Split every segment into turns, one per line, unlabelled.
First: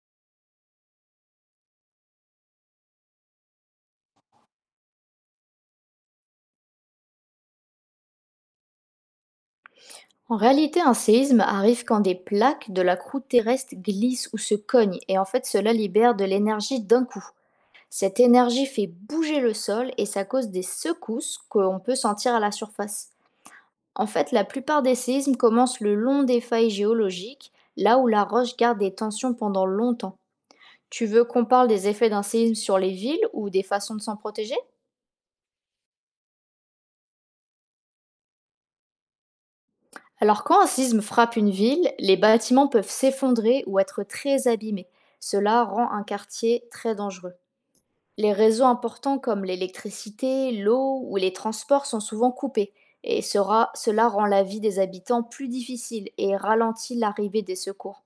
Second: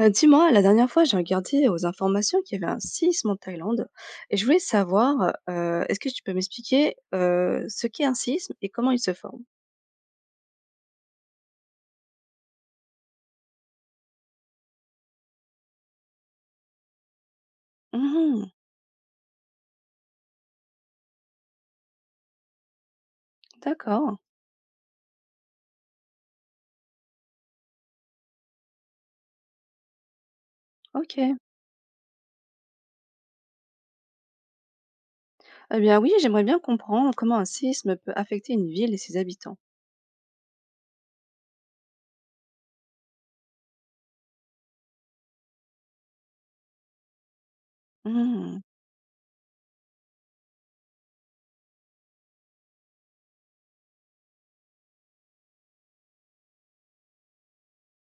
Dis-moi, la dernière fois, j'ai regardé aux informations qu'il y avait un séisme en Thaïlande et je voulais savoir, est-ce que tu peux m'expliquer, ce qu'est un séisme et comment il se forme?
En réalité, un séisme arrive quand des plaques de la croûte terrestre glissent ou se cognent, et en fait cela libère de l'énergie d'un coup. Cette
Mmh.
énergie fait bouger le sol et ça cause des secousses qu'on peut sentir à la surface. En
D'accord.
fait, la plupart des séismes commencent le long des failles géologiques, là où la roche garde des tensions pendant longtemps. Tu veux
OK.
qu'on parle des effets d'un séisme sur les villes ou des façons de s'en protéger?
Eh bien oui, j'aimerais bien comprendre comment un séisme peut affecter une ville et ses habitants.
Alors quand un sisme frappe une ville, les bâtiments peuvent s'effondrer ou être très abîmés. Cela rend un quartier très dangereux. Les
Mmh.
réseaux importants comme l'électricité, l'eau ou les transports sont souvent coupés et cela rend la vie des habitants plus difficile et ralentit l'arrivée des secours.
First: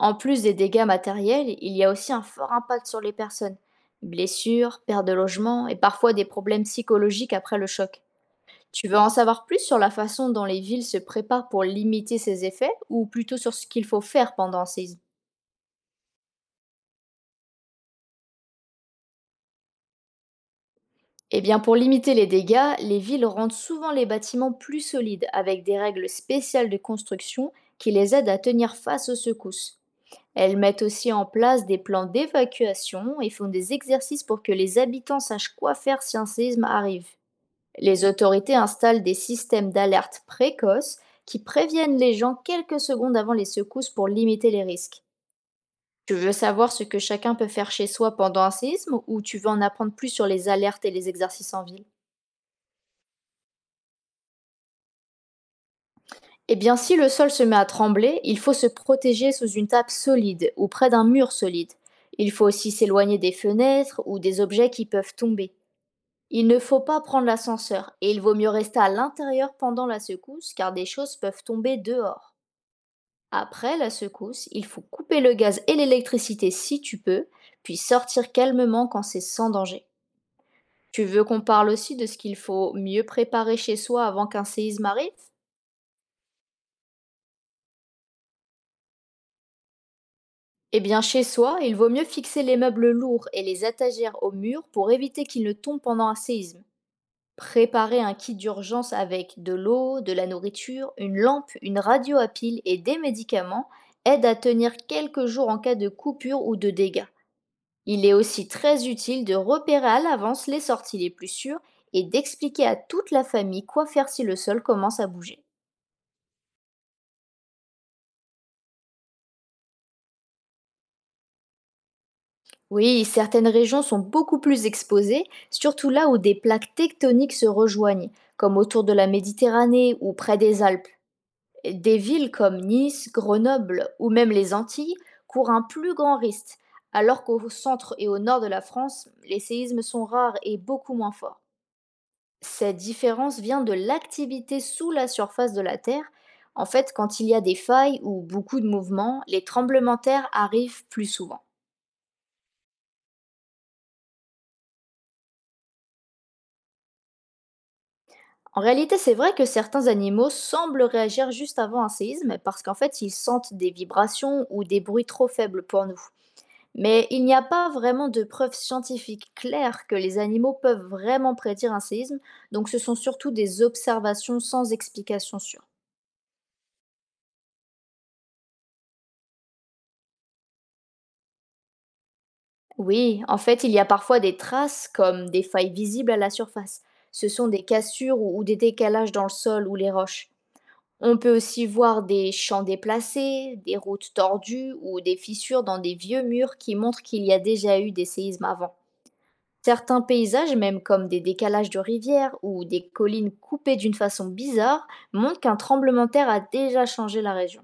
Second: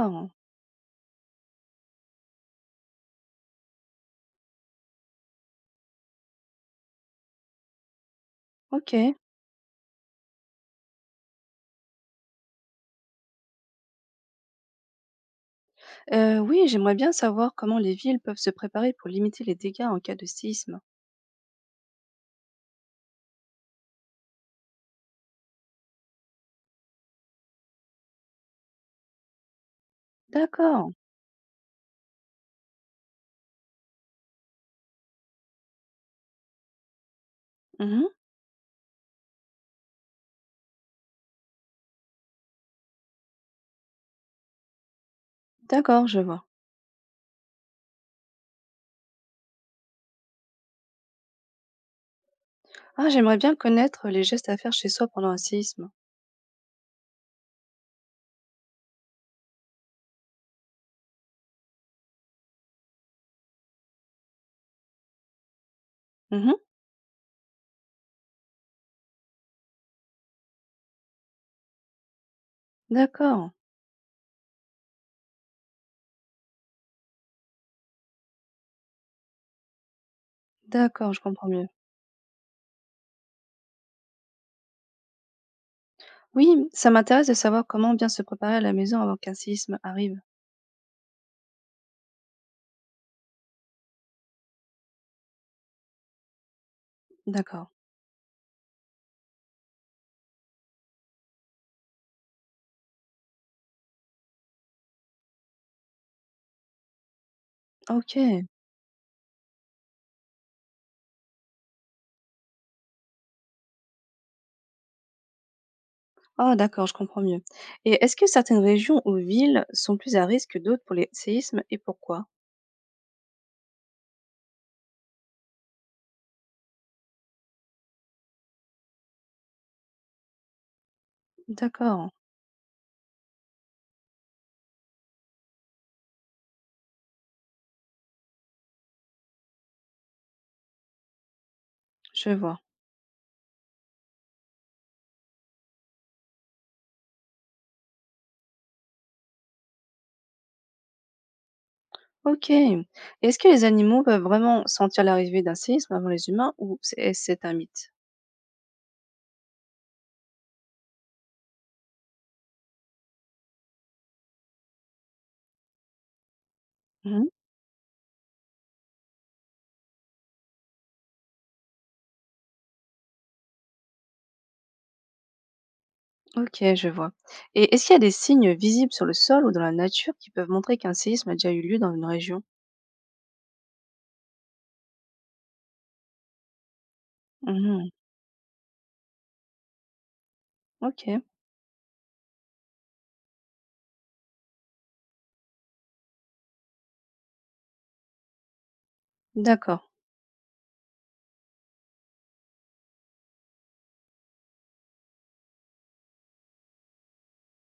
En plus des dégâts matériels, il y a aussi un fort impact sur les personnes. Blessures, perte de logement et parfois des problèmes psychologiques après le choc. Tu veux en
OK.
savoir plus sur la façon dont les villes se préparent pour limiter ces effets ou plutôt sur ce qu'il faut faire pendant un séisme?
Oui, j'aimerais bien savoir comment les villes peuvent se préparer pour limiter les dégâts en cas de séisme.
Eh bien, pour limiter les dégâts, les villes rendent souvent les bâtiments plus solides avec des règles spéciales de construction qui les aident à tenir face aux secousses. Elles mettent
D'accord.
aussi en place des plans d'évacuation et font des exercices pour que les habitants sachent quoi faire si un séisme arrive. Les
Mmh.
autorités installent des systèmes d'alerte précoce qui préviennent les gens quelques secondes avant les secousses pour limiter les risques.
D'accord,
Tu
je
veux
vois.
savoir ce que chacun peut faire chez soi pendant un séisme ou tu veux en apprendre plus sur les alertes et les exercices en ville?
Ah, j'aimerais bien connaître les gestes à faire chez soi pendant un séisme.
Eh bien, si le sol se met à trembler, il faut se protéger sous une table solide ou près d'un mur solide. Il faut aussi s'éloigner des fenêtres ou des objets qui peuvent tomber. Il
Mmh.
ne faut pas prendre l'ascenseur et il vaut mieux rester à l'intérieur pendant la secousse car des choses peuvent tomber dehors.
D'accord,
Après la secousse, il faut couper le gaz et l'électricité si tu peux, puis sortir calmement quand c'est sans danger. Tu
d'accord, je
veux qu'on
comprends mieux.
parle aussi de ce qu'il faut mieux préparer chez soi avant qu'un séisme arrive?
Oui, ça m'intéresse de savoir comment bien se préparer à la maison avant qu'un séisme arrive.
Eh bien, chez soi, il vaut mieux fixer les meubles lourds et les étagères au mur pour éviter qu'ils ne tombent pendant un séisme.
D'accord.
Préparer un kit d'urgence avec de l'eau, de la nourriture, une lampe, une radio à pile et des médicaments aide à tenir quelques jours en cas de coupure ou de dégâts. Il est
OK.
aussi très utile de repérer à l'avance les sorties les plus sûres et d'expliquer à toute la famille quoi faire si le sol commence à bouger.
Ah d'accord, je comprends mieux, et est-ce que certaines régions ou villes sont plus à risque que d'autres pour les séismes et pourquoi?
Oui, certaines régions sont beaucoup plus exposées, surtout là où des plaques tectoniques se rejoignent, comme autour de la Méditerranée ou près des Alpes. Et des
D'accord,
villes comme Nice, Grenoble ou même les Antilles courent un plus grand risque, alors qu'au centre et au nord de la France, les séismes sont rares et beaucoup moins forts.
je vois.
Cette différence vient de l'activité sous la surface de la Terre. En fait, quand il y a des failles ou beaucoup de mouvements, les tremblements de terre arrivent plus souvent.
OK, et est-ce que les animaux peuvent vraiment sentir l'arrivée d'un séisme avant les humains ou c'est est-ce c'est un mythe?
En réalité, c'est vrai que certains animaux semblent réagir juste avant un séisme parce qu'en fait, ils sentent des vibrations ou des bruits trop faibles pour nous. Mais il
Mmh.
n'y a pas vraiment de preuves scientifiques claires que les animaux peuvent vraiment prédire un séisme, donc ce sont surtout des observations sans explication sûre.
OK, je vois, et est-ce qu'il y a des signes visibles sur le sol ou dans la nature qui peuvent montrer qu'un séisme a déjà eu lieu dans une région?
Oui, en fait, il y a parfois des traces comme des failles visibles à la surface. Ce sont des
Mmh.
cassures ou des décalages dans le sol ou les roches. On
OK,
peut aussi voir des champs déplacés, des routes tordues ou des fissures dans des vieux murs qui montrent qu'il y a déjà eu des séismes avant.
d'accord.
Certains paysages, même comme des décalages de rivières ou des collines coupées d'une façon bizarre, montrent qu'un tremblement de terre a déjà changé la région.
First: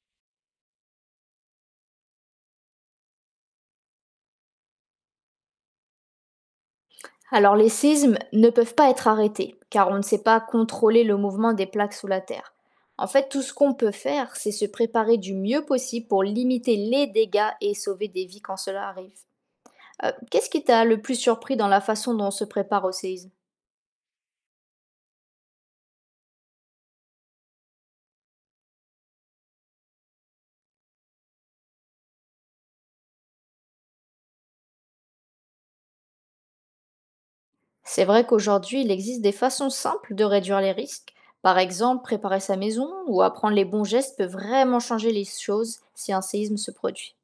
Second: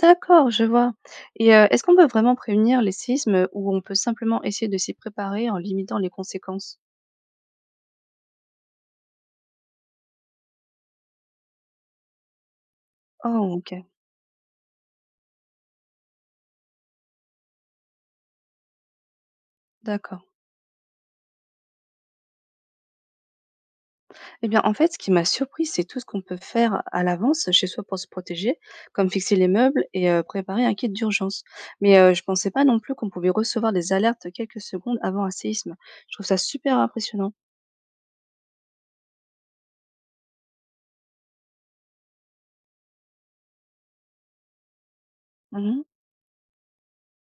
D'accord, je vois. Et est-ce qu'on peut vraiment prévenir les séismes, ou on peut simplement essayer de s'y préparer en limitant les conséquences?
Alors les séismes ne peuvent pas être arrêtés, car on ne sait pas contrôler le mouvement des plaques sous la Terre. En fait, tout
Oh
ce qu'on
OK,
peut faire, c'est se préparer du mieux possible pour limiter les dégâts et sauver des vies quand cela arrive.
d'accord.
Qu'est-ce qui t'a le plus surpris dans la façon dont on se prépare au séisme?
Eh bien, en fait, ce qui m'a surpris, c'est tout ce qu'on peut faire à l'avance chez soi pour se protéger, comme fixer les meubles et préparer un kit d'urgence. Mais je pensais pas non plus qu'on pouvait recevoir des alertes quelques secondes avant un séisme. Je trouve ça super impressionnant.
C'est vrai qu'aujourd'hui, il existe des façons simples de réduire les risques. Par exemple, préparer sa maison ou apprendre les bons gestes peut vraiment changer les choses
Mmh.
si un séisme se produit.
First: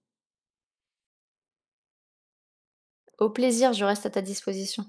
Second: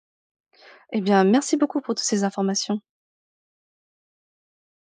Eh bien, merci beaucoup pour toutes ces informations.
Au plaisir, je reste à ta disposition.